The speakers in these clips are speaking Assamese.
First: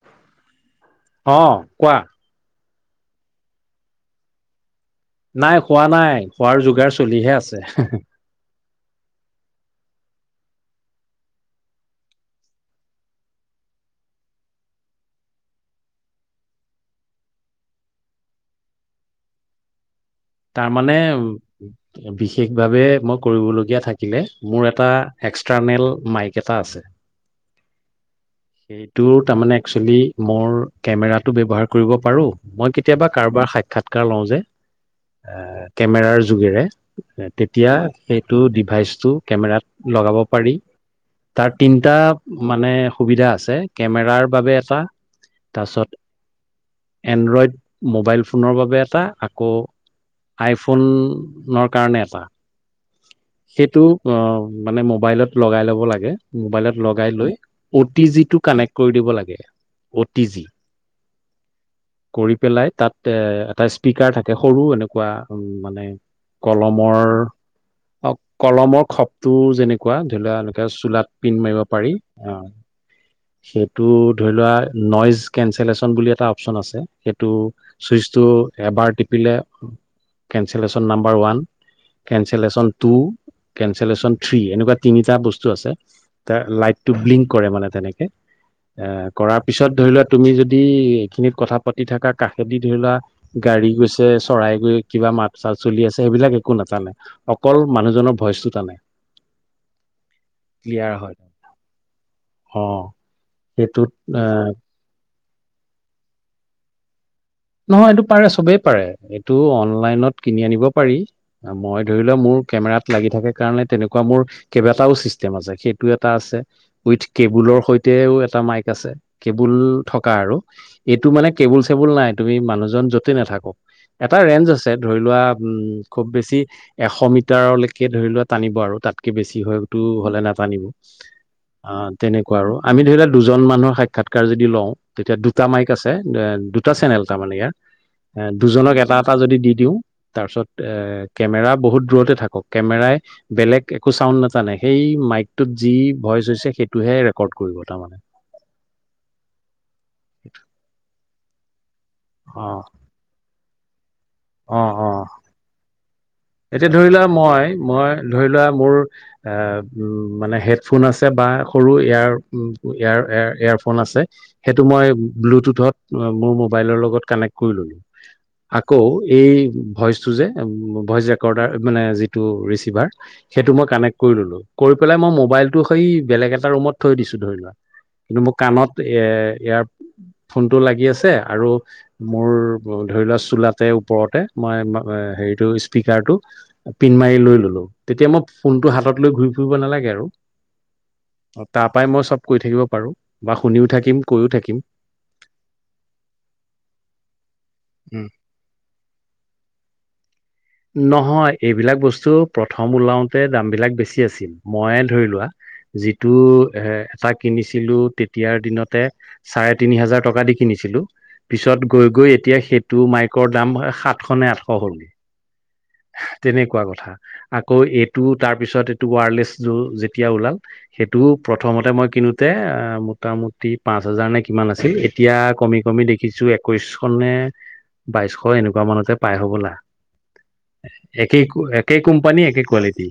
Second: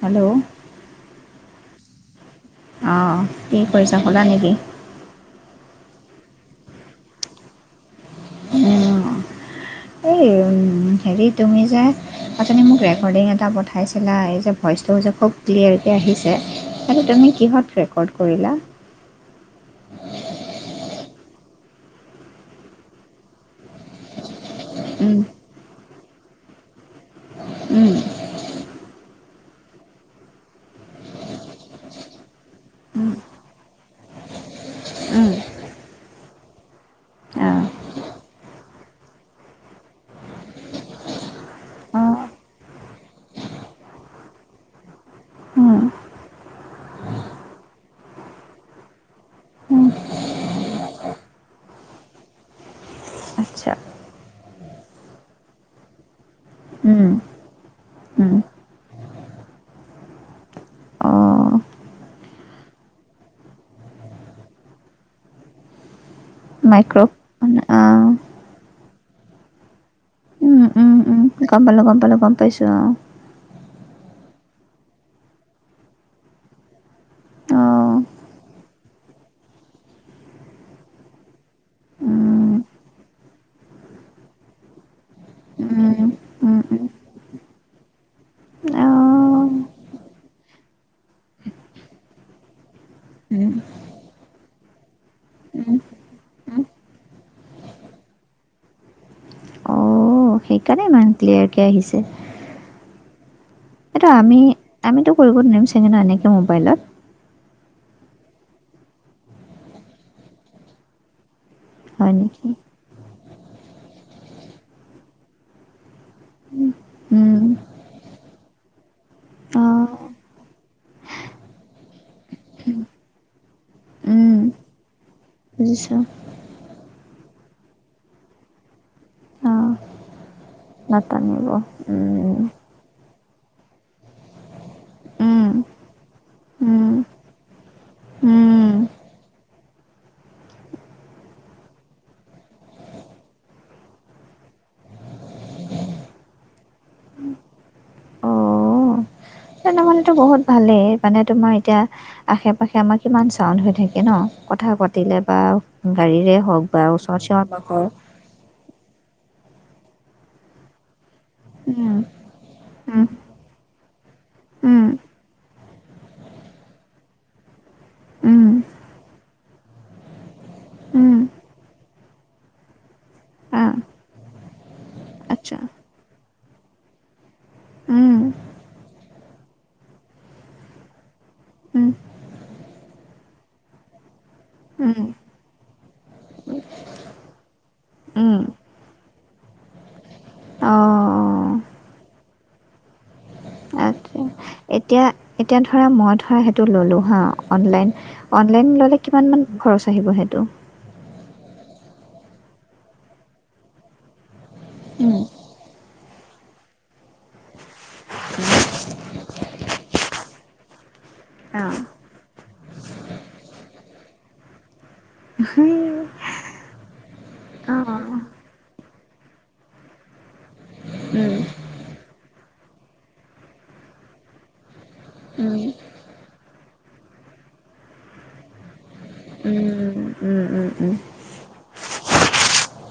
হেল্ল' অ কোৱা অঁ কি কৰিছা শুলা নিকি? নাই খোৱা নাই খোৱাৰ যোগাৰ চলিহে আছে, হে হে উম এই হেৰি, তুমি যে অথনি মোক ৰেকৰ্ডিং এটা পঠাইছিলা এই যে ভইচটোও যে খুব ক্লিয়াৰকে আহিছে। সেইটো তুমি কিহত ৰেকৰ্ড কৰিলা? তাৰ মানে বিশেষভাৱে মই কৰিবলগীয়া থাকিলে মোৰ এটা উম, এক্সটাৰ্নেল মাইক এটা আছে। উম সেইটো তাৰমানে একচুৱেলী মোৰ কেমেৰাটো ব্যবহাৰ, কৰিব পাৰো মই উম, কেতিয়াবা কাৰোবাৰ সাক্ষাৎকাৰ লওঁ যে [unintelligible] কেমেৰাৰ যোগেৰে অঁ তেতিয়া সেইটো ডিভাইচটো কেমেৰাত লগা পাব পাৰিল তাৰ তিনিটা অঁ, মানে সুবিধা আছে, কেমেৰাৰ বাবে এটা তাৰ উম, পিছত এণ্ড্ৰইড মোবাইল ফোনৰ বাবে এটা আকৌ উম, আইফোনৰ কাৰণে এটা আ সেইটো অ মানে মোবাইলত লগাই ল'ব লাগে মোবাইলত উম, লগাই লৈ অ টি জি উম, টো কাত কানেক্ট কৰি দিব লাগে অ টি জি অঁ কৰি পেলাই তাত এ এটা স্পীকাৰ থাকে সৰু এনেকুৱা উম মানে কলমৰ মাইক্ৰ' অঁ, অ কলমৰ খপটো যেনেকুৱা ধৰা উম, এনেকা উম, চুলাত উম, পিন মাৰিব গম পালোঁ পাৰি, গম পালোঁ অ গম পাইছোঁ অঁ সেইটোত ধৰি লোৱা নইজ কেনচলেচন বুলি এটা অপচন আছে। সেইটো অঁ চুইচটো এবাৰ টিপিলে কেনচেলেশ্যন নাম্বাৰ ওৱান উম, কেনচেলেশ্যন টু কেনচেলেশ্যন থ্ৰী এনেকুৱা তিনিটা বস্তু আছে উম, উম, উম, লাইটো ব্লিংক কৰে মানে তেনেকে অঁ এ কৰাৰ পিছত ধৰি লোৱা তুমি যদি এইখিনি কথাত পাতি থকা কাষেদি ধৰি লোৱা উম, গাড়ী গৈছে, চৰাই গৈ কিবা মাত চাত উম, চলি আছে, সেইবিলাক একো নাথকে টানে অকল মানুহজনৰ ভইচটো টানে। অ সেইকাৰণে ক্লিয়াৰ হয় ইমান ক্লিয়াৰ কে অ আহিছে। সেইটোত এইটো আমি আহ আমিতো কৰিব নেম চেঙেনা এনেকা মোবাইলত নহয় এইটো পাৰে চবেই পাৰে এইটো অনলাইনত কিনি আনিব পাৰি মই ধৰি হয় লোৱা মোৰ নেকি? কে কেমেৰাত লাগি থাকে কাৰণে তেনেকুৱা মোৰ কেইবাটাও চিষ্টেম আছে, সেইটো এটা আছে উইত উম, কেবুলত সৈতেও এটা মাইক আছে কেবুল অ', থকা আৰু এইটো মানে কেবুল চেবুল নাই। তুমি মানুহজন যতে নাথাকক এটা উম, ৰেঞ্জ আছে ধৰি লোৱা উম বুজিছোঁ খুব বেছি এশ মিটাৰলৈকে ধৰি লোৱা টানিব আৰু তাতকে বেছি অ', হয়তো হ'লে না আনিম নাটানিব অ উম, তেনেকুৱা আৰু আমি ধৰি লোৱা দুজন মানুহৰ সাক্ষাৎকাৰ যদি লওঁ তেতিয়া দুটা উম, মাইক আছে দুটা উম, চেনেল তামনিয়া এ উম, দুজনক এটা এটা যদি দি দিও তাৰপিছত এ কেমেৰা বহুত দূৰতে থাকক কেমেৰাই বেলেগ একো চাউণ্ড নাটানে সেই মাইক টোত যি ভইচ হৈছে সেইটোহে ৰেকৰ্ড কৰিব তাৰমানে অ তেনেহলে তো বহুত ভালেই মানে তোমাৰ এতিয়া অ আশে পাশে আমাৰ কিমান চাউণ্ড হৈ থাকে তাকে ন' অ কথা অ পতিলে বা গাড়ীৰে হওক এতিয়া বা ধৰি লোৱা ওচৰত চিঞৰ মই, বাখৰ মই ধৰি লোৱা মোৰ অ', মানে হেডফোন আছে বা সৰু উম, এয়াৰ উম, এয়াৰ এয়াৰফোন আছে। সেইটো উম, মই ব্লুটুথত মোৰ মোবাইলৰ লগত কানেক্ট কৰি ল'লো। উম, আকৌ এই ভইচটো যে এম, ভইচ যে উম, ক'ৰ্ডাৰ মানে যিটো ৰিছিভাৰ সেইটো আ, মই কানেক্ট কৰি ল'লো কৰি পেলাই মই আচ্ছা মোবাইলটো সেই বেলেগ এটা ৰুমত থৈ দিছোঁ ধৰি লোৱা। উম, কিন্তু মোৰ কাণত এ ইয়াৰ ফোনটো লাগি আছে আৰু উম। মোৰ ধৰি লোৱা চোলাতে ওপৰতে মই ম' উম, হেৰিটো এয়াৰটো পিন মাৰি লৈ ল'লো তেতিয়া মই উম, ফোনটো হাতত লৈ ঘূৰি ফুৰিব নালাগে আৰু। অ', তাৰ পৰাই মই চব কৈ থাকিব পাৰোঁ বা শুনিও থাকিম। আচ্ছা। কৈও থাকিম এতিয়া, এতিয়া ধৰা মই ধৰা সেইটো ল'লো হা অনলাইন উম অনলাইন ল'লে কিমান মান খৰচ আহিব সেইটো। নহয় এইবিলাক বস্তু প্ৰথম ওলাওঁতে দামবিলাক বেছি আছিল ময়ে ধৰি উম, লোৱা যিটো এ এটা কিনিছিলো তেতিয়াৰ দিনতে চাৰে তিনি হাজাৰ টকা দি কিনিছ ছিলো। পিছত অ', গৈ গৈ এতিয়া সেইটো মাইকৰ দাম সাতশ নে আঠশ হ'ল। উম। তেনেকুৱা কথা আকৌ এইটো তাৰ পিছত এইটো ৱাৰলেছটো যেতিয়া ওলাল সেইটোও প্ৰথমতে মই কিনোতে অ', মোটামুটি পাঁচ হাজাৰ নে কিমান আছিল এতিয়া উম, উম, কমি কমি দেখিছ চু একৈশ নে বাইছশ এনেকুৱা মানতে পাই হ'বলা। উম, উম, উম, উম, একেই কো একেই কোম্পানী একেই কোৱালিটি।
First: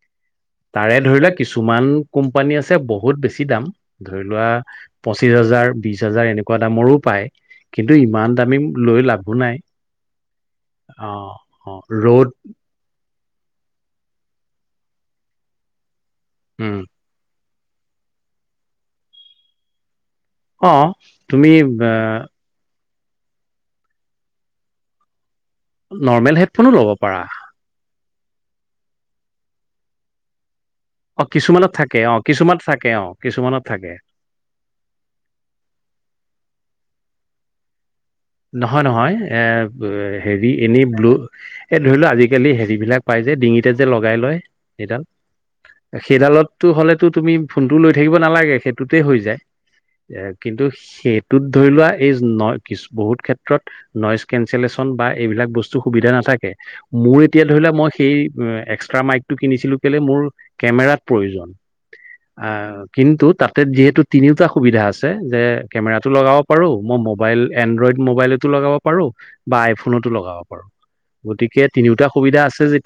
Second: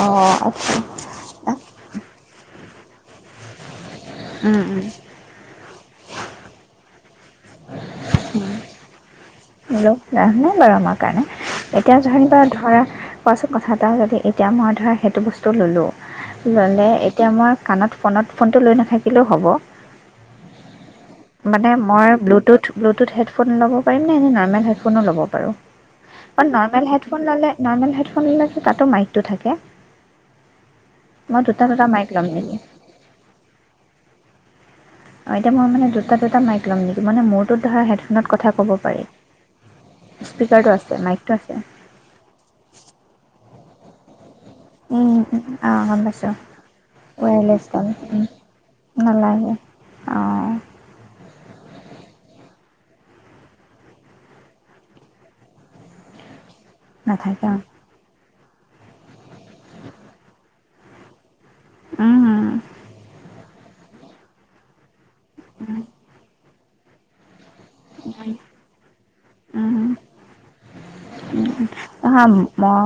অ' আচ্ছা। তাৰে ধৰি লোৱা আচ্ছা কিছুমান কোম্পানী আছে বহুত বেছি দাম ধৰি লোৱা উম, উম, পঁচিশ হাজাৰ, বিশ হাজাৰ এনে এনেকুৱা দামৰো পায়। কিন্তু, ইমান দামী লৈ লাভ লৈছা হয়নে আমাৰ কাৰণে অ এতিয়া ৰ'দ ধৰিলোৱা ধৰা কোৱাচোন কথা এটা যদি এতিয়া মই ধৰা সেইটো বস্তু ল'লোঁ, উম ল'লে এতিয়া মই কাণত ফোনত ফোনটো লৈ নাথাকিলেও হ'ব। অহ' মানে মই ব্লুটুথ ব্লুটুথ হেডফোন ল'ব পাৰিম নে এনে নৰ্মেল হেডফোনো ল'ব পাৰোঁ। অ' হেডফোনো ল'ব নৰ্মেল পাৰা হেডফোন ল'লে নৰ্মেল হেডফোন ফোন ল'লে তাতো মাইকটো থাকে। অ' মই দুটা কিছুমানত দুটা থাকে, মাইক অ' ল'ম নেকি কিছুমানত থাকে, অ' কিছুমানত থাকে। অ' এতিয়া মই মানে দুটা দুটা মাইক ল'ম নেকি মানে মোৰটো ধৰা কথা ক'ব নহয়, পাৰি নহয় এ হেৰি স্পীকাৰটো এনি আছে ব্লু মাইকটো আছে এই ধৰি লোৱা আজিকালি হেৰি বিলাক পাই যে ডিঙিত তে যে লগাই লয়। সেইডাল অঁ গম পাইছোঁ সেইডালতো হলেতো তুমি ৱায়াৰলেছ ফোনটো ডাল লৈ থাকিব নালাগে সেইটোতে হৈ যায়। নালাগে এ অঁ কিন্তু সেইটোত ধৰি লোৱা এইজ ন কিছু বহুত ক্ষেত্ৰত নইজ কেনচলেচন বা এইবিলাক বস্তু সুবিধা নাথাকে। মোৰ এতিয়া নাথাকে ধৰি লোৱা মই সেই এক্সট্ৰা মাইক টো কিনিছিলোঁ কেলে মোৰ কেমেৰাত প্ৰয়োজন। অঁ আহ কিন্তু তাতে যিহেতু তিনিওটা সুবিধা আছে। তাতে যে কেমেৰাটো লগাব পাৰোঁ। মই মোবাইল এনড্ৰইড মোবাইলতো লগাব পাৰোঁ বা আইফোনতো লগাব পাৰোঁ। উম, অহ, মই মই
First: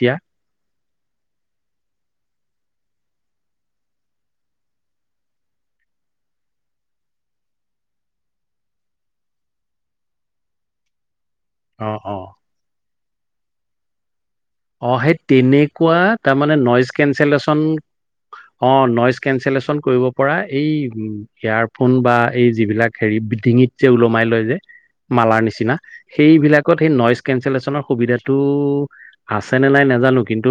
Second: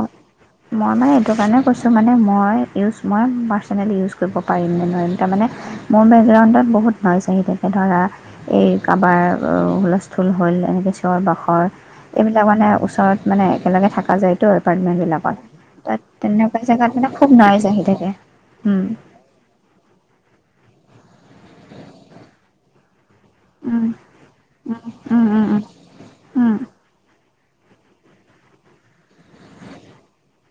মানে এইটো কাৰণে কৈছোঁ মানে মই ইউজ মই পাছ চেনেলি ইউজ কৰিব পাৰিম নে নোৱাৰিম তাৰমানে মোৰ বেকগ্ৰাউণ্ডত বহুত ন'ইচ আহি থাকে ধৰা এই কাবাৰ অ', হুলস্থুল হ'ল এনেকে চিঞৰ বাখ খৰ অ', অ', এইবিলাক মানে ওচৰত মানে একেলগে থকা যায় টো অ', সেই এপাৰ্টমেন্টবিলাকত তেনেকুৱা তাত তাৰমানে তেনেকুৱা নইজ জেগাত মানে খুব কেনচেলেচন ন'ইজ আহি থাকে। অ উম নইচ কেঞ্চেলেশ্যন কৰিব পৰা এই ইয়াৰফোন বা এই যিবিলাক হেৰি ডিঙিত উম যে ওলমাই লয় যে উম মালাৰ উম নিচিনা উম সেইবিলাকত সেই নইচ কেঞ্চেলেশ্যনৰ সুবিধাটো আছে নে নাই নাজানো কিন্তু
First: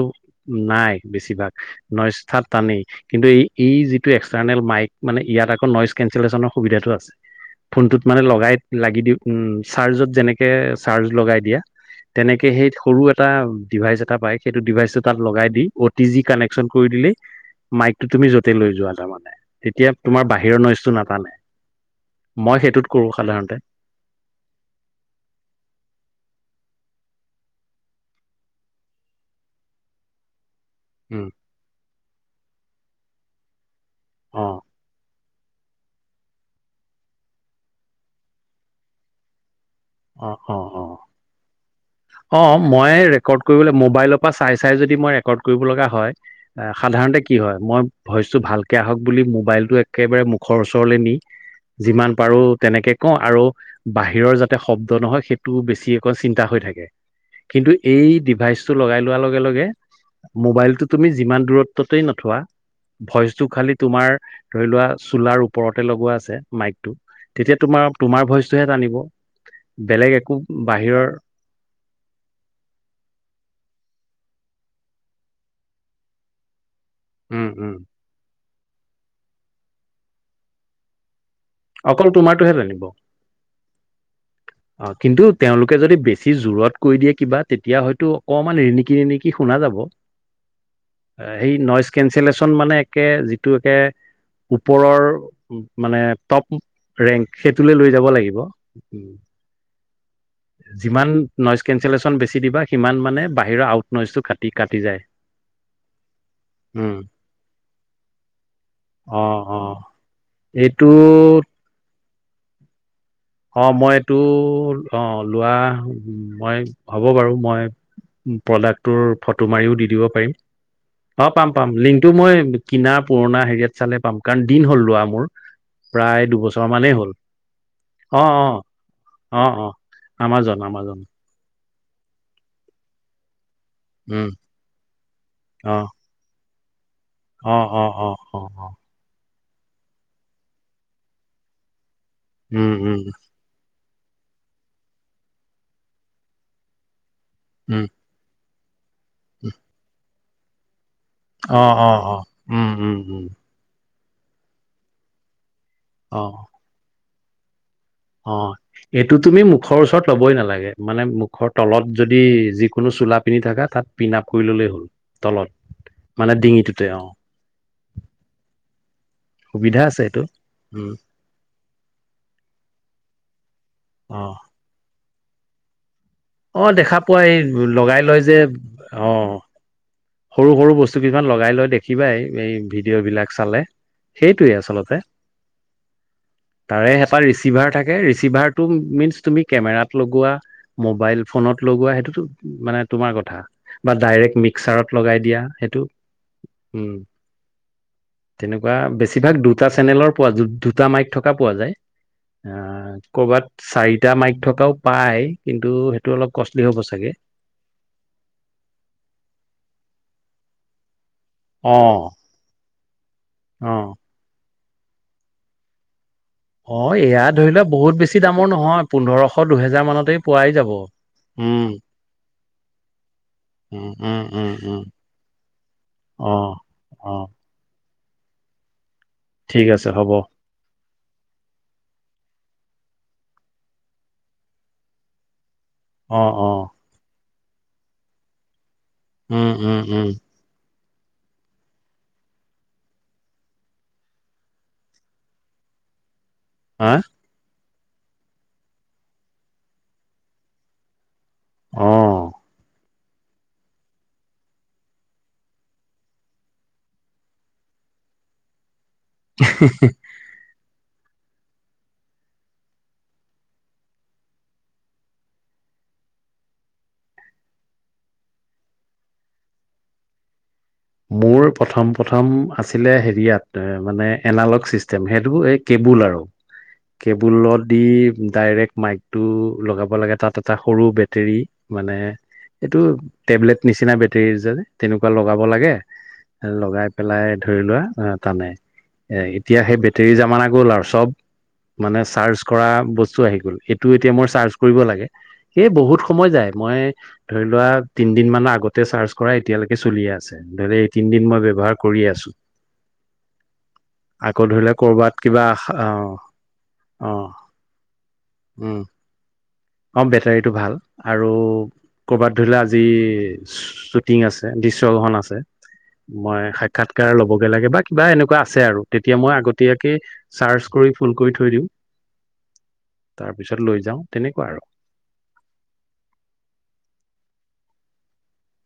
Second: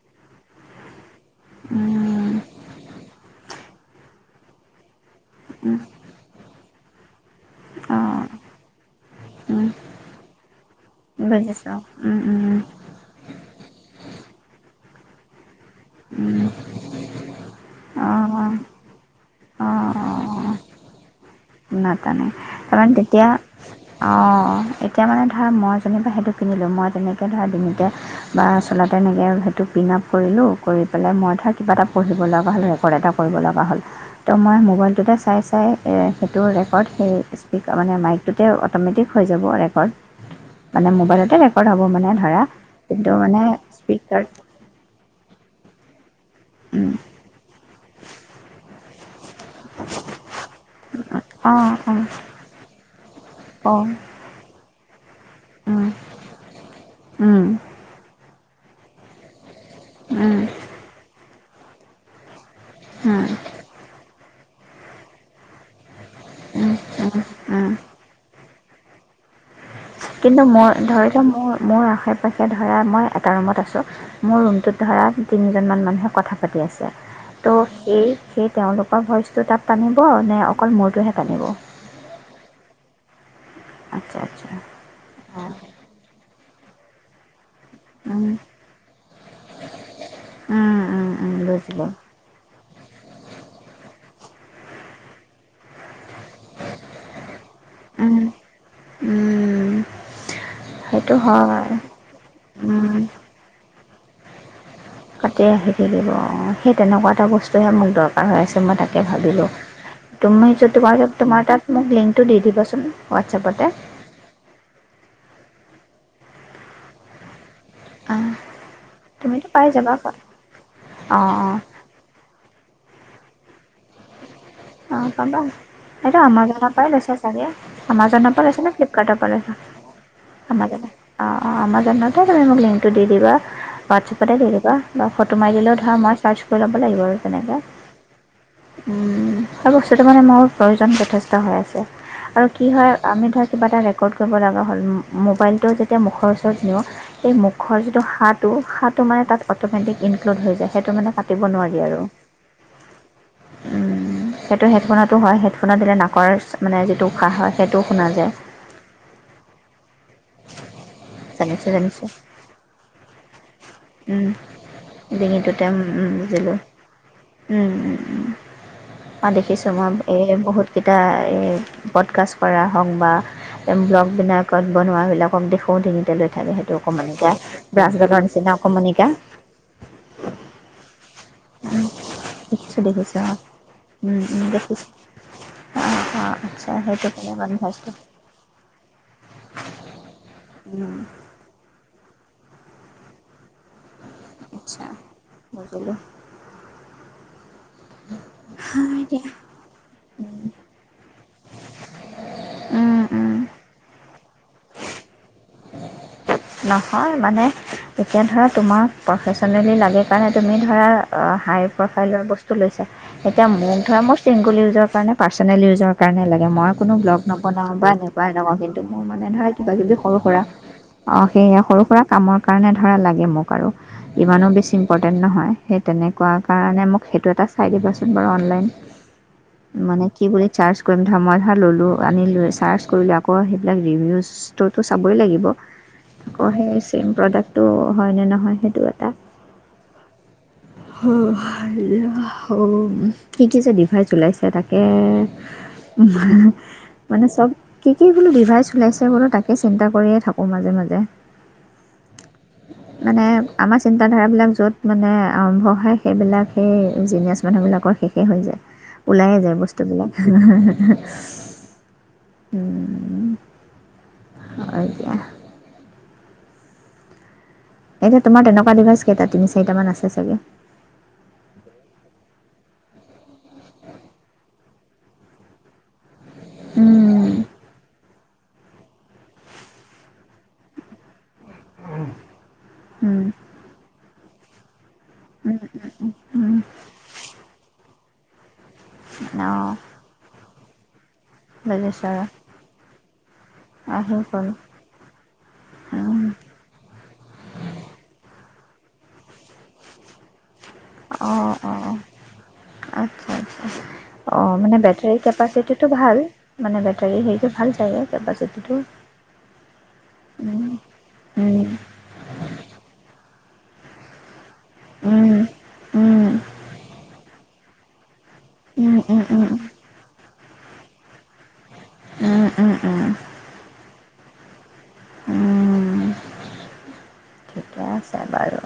নাই। বেছিভাগ উম নস্থাত টানেই কিন্তু এই এই যিটো এক্সটাৰ্নেল মাইক মানে ইয়াত আকৌ উম উম নইচ কেঞ্চেলেশ্যনৰ সুবিধাটো আছে। ফোনটোত মানে অঁ লগাই, লাগি দি, উম চাৰ্জত যেনেকে চাৰ্জ লগাই দিয়া বুজিছোঁ উম উম তেনেকে সেই সৰু এটা ডিভাইচ এটা পায় সেইটো ডিভাইচটো তাত লগাই দি অ টি জি উম কানেকশ্যন কৰি দিলেই মাইকটো অঁ তুমি য'তে অঁ লৈ যোৱা তাৰ মানে তেতিয়া তোমাৰ বাহিৰৰ নইচটো নাতানে। নাটানে, তাৰমানে তেতিয়া, অ, এতিয়া মানে ধৰা মই যেনিবা সেইটো [unintelligible] তেনেকে ধৰা ডিঙিতে বা চলাত তেনেকে সেইটো পিন আপ কৰিলোঁ কৰি পেলাই উম মই ধৰা কিবা এটা পঢ়িব লগা হ'ল ৰেকৰ্ড এটা কৰিব লগা হ'ল তো অ মই মোবাইলটোতে চাই চাই এ সেইটো ৰেকৰ্ড সেই স্পীক মানে মাইকটোতে অট'মেটিক হৈ যাব অ অ অ মানে মোবাইলতে ৰেকৰ্ড হ'ব মানে অ ধৰা কিন্তু মানে স্পীকাৰ সেইটো যদি মই ৰেকৰ্ড কৰিৱ লগা হয় সাধাৰণতে কি হয় মই ভইচতো ভালকে আহক বুলি মোবাইলটো একেবাৰে মূখৰ ওচৰলৈ নি যিমান পাৰো তেনেকে কওঁ আৰু অঁ অঁ বাহিৰৰ যাতে শব্দ নহয় সেইটো বেছিকৈ চিন্তা হৈ থাকে কিন্তু ডিভাইচটো লগাই লোৱাৰ লগে লগে মোবাইলটো তুমি যিমান দূৰত্বতেই নথোৱা ভইচটো খালি তোমাৰ ধৰি লোৱা চোলাৰ ওপৰতে লগোৱা আছে মাইকটো তেতিয়া অঁ তোমাৰ তোমাৰ ভইচটোহে টানিব। বেলেগ একো কিন্তু মই বাহিৰৰ ধৰি লওক মোৰ মোৰ আশে পাশে ধৰা মই এটা ৰুমত আছোঁ। মোৰ ৰুমটোত ধৰা তিনিজনমান মানুহে কথা পাতি আছে উম ত' উম সেই সেই তেওঁলোকৰ ভইচটো তাত টানিব নে অকল মোৰটোহে টানিব? অকল তোমাৰটোহে টানিব। আচ্ছা আচ্ছা অ কিন্তু তেওঁলোকে যদি বেছি জোৰত কৈ দিয়ে কিবা তেতিয়া হয়তো উম, অকমান ৰিনিকি ৰিনিকি শুনা যাব। উম, উম, উম, সেই নইচ বুজিলোঁ কেঞ্চেলেশ্যন মানে একে যিটো একে ওপৰৰ মানে টপ ৰেংক সেইটোলৈ লৈ যাব উম, লাগিব। উম, যিমান সেইটো নইচ হয় কেঞ্চেলেশ্যন বেছি দিবা উম, সিমান মানে বাহিৰ আউট নইচটো কাটি যায় কাটি আহি থাকিব অ সেই উম তেনেকুৱা এটা বস্তুহে মোক দৰকাৰ হৈ আছে মই তাকে অ ভাবিলোঁ। অ তুমি এইটো তোমাৰ তোমাৰ তাত মোক লিংকটো দি দিবাচোন। অ হোৱাটছএপতে মই এইটো অ লোৱা মই হ'ব বাৰু মই অ', প্ৰডাক্টটোৰ ফটো তুমিতো পাই মাৰিও দি যাবা দিব পাৰিম। অ অঁ পাম অঁ পাম লিংকটো মই কিনা পুৰণা হেৰিয়াত চালে পাম। কাৰণ দিন হ'ল অ লোৱা মোৰ পাবা এইটো প্ৰায় দুবছৰ আমাজনৰ পৰাই মানেই হ'ল লৈছে ছাগে। অ আমাজনৰ পৰা অ লৈছেনে ফ্লিপকাৰ্টৰ পৰা অ লৈছা? অ আমাজন আমাজনৰ, আমাজন অ অ আমাজনৰ। ন তুমি মোক লিংকটো দি দিবা উম হোৱাটছএপতে দি দিবা বা ফটো মাৰি দিলেও অ ধৰা মই চাৰ্চ কৰি ল'ব লাগিব আৰু তেনেকাে অ অ অ অ অ উম। এই বস্তুটো মানে মোৰ প্ৰয়োজন যথেষ্ট হৈ আছে আৰু কি উম হয় উম আমি ধৰা কিবা এটা ৰেকৰ্ড কৰিব লগা হ'ল মোবাইলটো যেতিয়া মুখৰ ওচৰত নিওঁ সেই মুখৰ উম যিটো সাঁটো সাঁ টো মানে তাত উম অটোমেটিক ইনক্লুদ হৈ যায় সেইটো মানে পাতিব অ নোৱাৰি অ আৰু, অ উম উম উম উম। সেইটো হেডফোনতো হয় হেডফোনত দিলে অ নাকৰ মানে যিটো উশাহ হয়। সেইটোও শুনা যায় অ, এইটো তুমি মুখৰ ওচৰত লবই নালাগে মানে মুখৰ জানিছো তলত জানিছো যদি যিকোনো চোলা পিন্ধি থাককা তাত পিণ্ উম আপ কৰি ললেই হ'ল তলত মানে ডিঙিটোতে অ। উম, উম, উম ম দেখিছোঁ সুবিধা মই আছে এইটো এই উম বহুতকেইটা এই পডকাষ্ট কৰা হওঁক বা ব্লগ অ বিলাকত বনোৱা বিলাকক দেখোও লৈ থালো অ সেইটো দেখা পোৱা অকমানিকা এই ব্ৰাছ লগাই লয় বাটৰ যে নিচিনা অকমানিকা অ সৰু, সৰু বস্তু কিছুমান লগাই লৈ দেখিবাই এই ভিডিঅ' বিলাক চালে সেইটোৱে দেখিছ আচলতে অ ', অ', তাৰে এটা ৰিচিভাৰ থাকে ৰিচিভাৰ টো মিনচ তুমি কেমেৰাত লগোৱা উম মোবাইল ফোনত লগোৱা সেইটোতো মানে তোমাৰ কথা বা ডাইৰেক্ট আচ্ছা মিক্সাৰত লগাই দিয়া সেইটো বুজিলোঁ উম, তেনেকুৱা বেছিভাগ দুটা চেনেলৰ পোৱা দুটা মাইক থকা পোৱা যায় আহ, এতিয়া কৰ'বাত চাৰিটা মাইক থকাও পায় কিন্তু অলপ কষ্টলি হ'ব চাগে। নহয় মানে এতিয়া ধৰা তোমাক প্ৰফেচনেলি লাগে কাৰণে তুমি ধৰা হাই অ', প্ৰফাইলৰ বস্তু লৈছে এতিয়া মোক অ', ধৰে মোৰ ছিংগল ইউজৰ কাৰণে পাৰ্চনেল ইউজৰ কাৰণে সকাৰণে লাগে মই অ', কোনো ব্লগ এয়া ধৰি লোৱা নবনাওঁ বা বহুত বেছি নব দামৰ নকওঁ কিন্তু নহয় মোৰ মানে পোন্ধৰশ ধৰা কিবা দুহেজাৰ কিবি সৰু মানতেই সুৰা পোৱাই যাব। অ', সে উম, সৰু সুৰা কামৰ কাৰণে ধৰা লাগে মোক আৰু উম, উম, ইমানো উম, বেছি উম, ইম্পৰ্টেণ্ট নহয় সেই তেনে তেুৱ অ', কাৰণে মোক অ', সেইটো এটা চাই তাৰপিছত বাৰু অনলাইন ঠিক আছে মানে হ'ব অ', কি বুলি চাচ কৰিম ধৰা মই ধৰা বুলি ল'লে চাৰ্চ কৰিলে আকৌ সেইবিলাক ৰিভিউজটোতো চাবই লাগিব আকৌ অ', সেই চেম প্ৰডাক্ট তো হয়নে, নহয় সেইটো এটা উম, উম, উম, [unintelligible] কি, কিডিভাইছ ওলাইছে তাকে উম, হা মানে চব কি, কি বোলো ডিভাইচ ওলাইছে বোলো তাকে চিন্তা কৰিয়ে থাকোঁ মাজে মাজে [unintelligible] অহ মানে আমাৰ চিন্তাধাৰাবিলাক য'ত মানে আৰম্ভ হয় সেইবিলাক সেই জিনয়ছ মানুহবিলাক শেষেই হৈ যায় ওলায়ে যায় বস্তুবিলাক [unintelligible] এতিয়া তোমাৰ তেনেকুৱা ডিভাইচ কে এটা তিনি চাৰিটামান আছে চাগে মোৰ প্ৰথম, প্ৰথম আছিলে হেৰিয়াত মানে এনালগ চিষ্টেম সেইটোৰ এই কেবুল আৰু কেবুলত দি ডাইৰেক্ট মাইক টো লগাব লাগে তাত এটা সৰু বেটেৰী মানে এইটো টেবলেট নিচিনা বেটেৰী যে তেনেকুৱা লগাব লাগে লগাই পেলাই ধৰি লোৱা টানে এ এতিয়া অঁ সেই বেটেৰী জামানা গল আৰু চব মানে বুজিছোঁ আৰু চাৰ্চ কৰা বস্তু আহি গ'ল এইটো এতিয়া আহি মই চাৰ্চ কৰিব লাগে সেই বহুত গ'ল সময় য মই ধৰি লোৱা তিন দিন মানৰ আগতে চাৰ্চ কৰা এতিয়ালৈকে চলিয়ে আছে ধলে এই তিনদিন মই অঁ ব্যৱহাৰ অঁ কৰি আছো আচ্ছা, আচ্ছা আকৌ অ', ধৰি মানে লওক কৰ'বাত বেটাৰী কিবা কেপাচিটিটো অ ভাল মানে অ বেটাৰী হেৰিটো ভাল থাকে উম কেপাচিটিটো [unintelligible] অ', বেটাৰীটো উম ভাল আৰু উম কৰ'বাত ধৰিলোৱা আজি শ্বুটিং আছে দৃশ্ গ্ৰহণ আছে উম মই সাক্ষাৎকাৰ লবগে লাগে বা কিবা এনেকুৱা এুৱা আছে আৰু উম তেতিয়া উম উম মই উম আগতীয়াকে চাৰ্চ কৰি ফুল কৰি থৈ দিওঁ উম, উম, উম তাৰপিছত লৈ যাওঁ তেনেকুৱা আৰু ঠিকে, আছে বাৰু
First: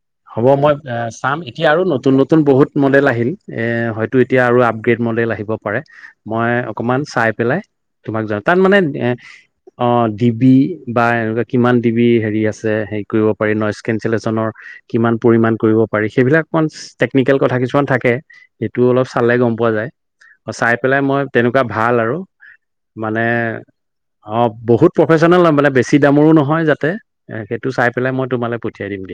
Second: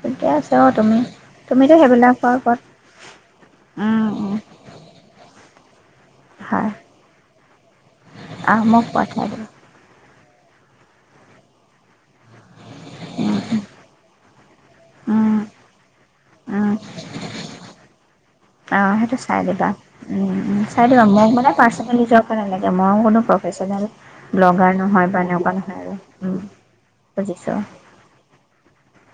ঠিকে হ'ব আছে অঁ মই তুমি চাম এতিয়া তুমিতো আৰু নতুন, সেইবিলাক পোৱাৰ নতুন ওপৰত বহুত মডেল আহিল এ উম, হয়তো উম, এতিয়া আৰু আপগ্ৰেড মডেল আহিব পাৰে মই হয় অকমান চাই পেলাই তোমাক য তাত আহ মানে মোক এ পঠাই দিবা অ ডি বি বা এনেকুৱা কিমান ডি বি হেৰি আছে হেৰি কৰিব পাৰি ন ইজ কেনচেলেচনৰ কিমান পৰিমাণ কৰিব পাৰি সেইবিলাকমান টেকনিকেল কথা কিছুমান থাকে সেইটো অঁ অলপ সেইটো চালে চাই গম দিবা পোৱা যায় উম, উম, চাই পেলাই দিবা মই মোক মানে তেনেকুৱা ভাল পাৰ্চনেলি আৰু জব নালাগে ময়ো কোনো মানে প্ৰফেচনেল ব্লগাৰ বহুত নহয় বা প্ৰফেচনেল এনেকুৱা নহয় আৰু বেছি দামৰো উম, নহয় যাতে বুজিছোঁ সেইটো চাই পেলাই মই তোমালৈ পঠিয়াই দিম দিয়া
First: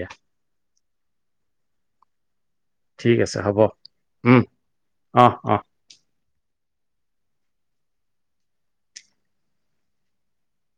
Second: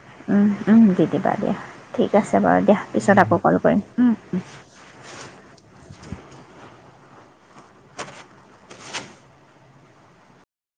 উম দি দিবা দিয়া ঠিক আছে বাৰু দিয়া ঠিক পিছত আছে আকৌ হ'ব কল কৰিম উম হুম অ অ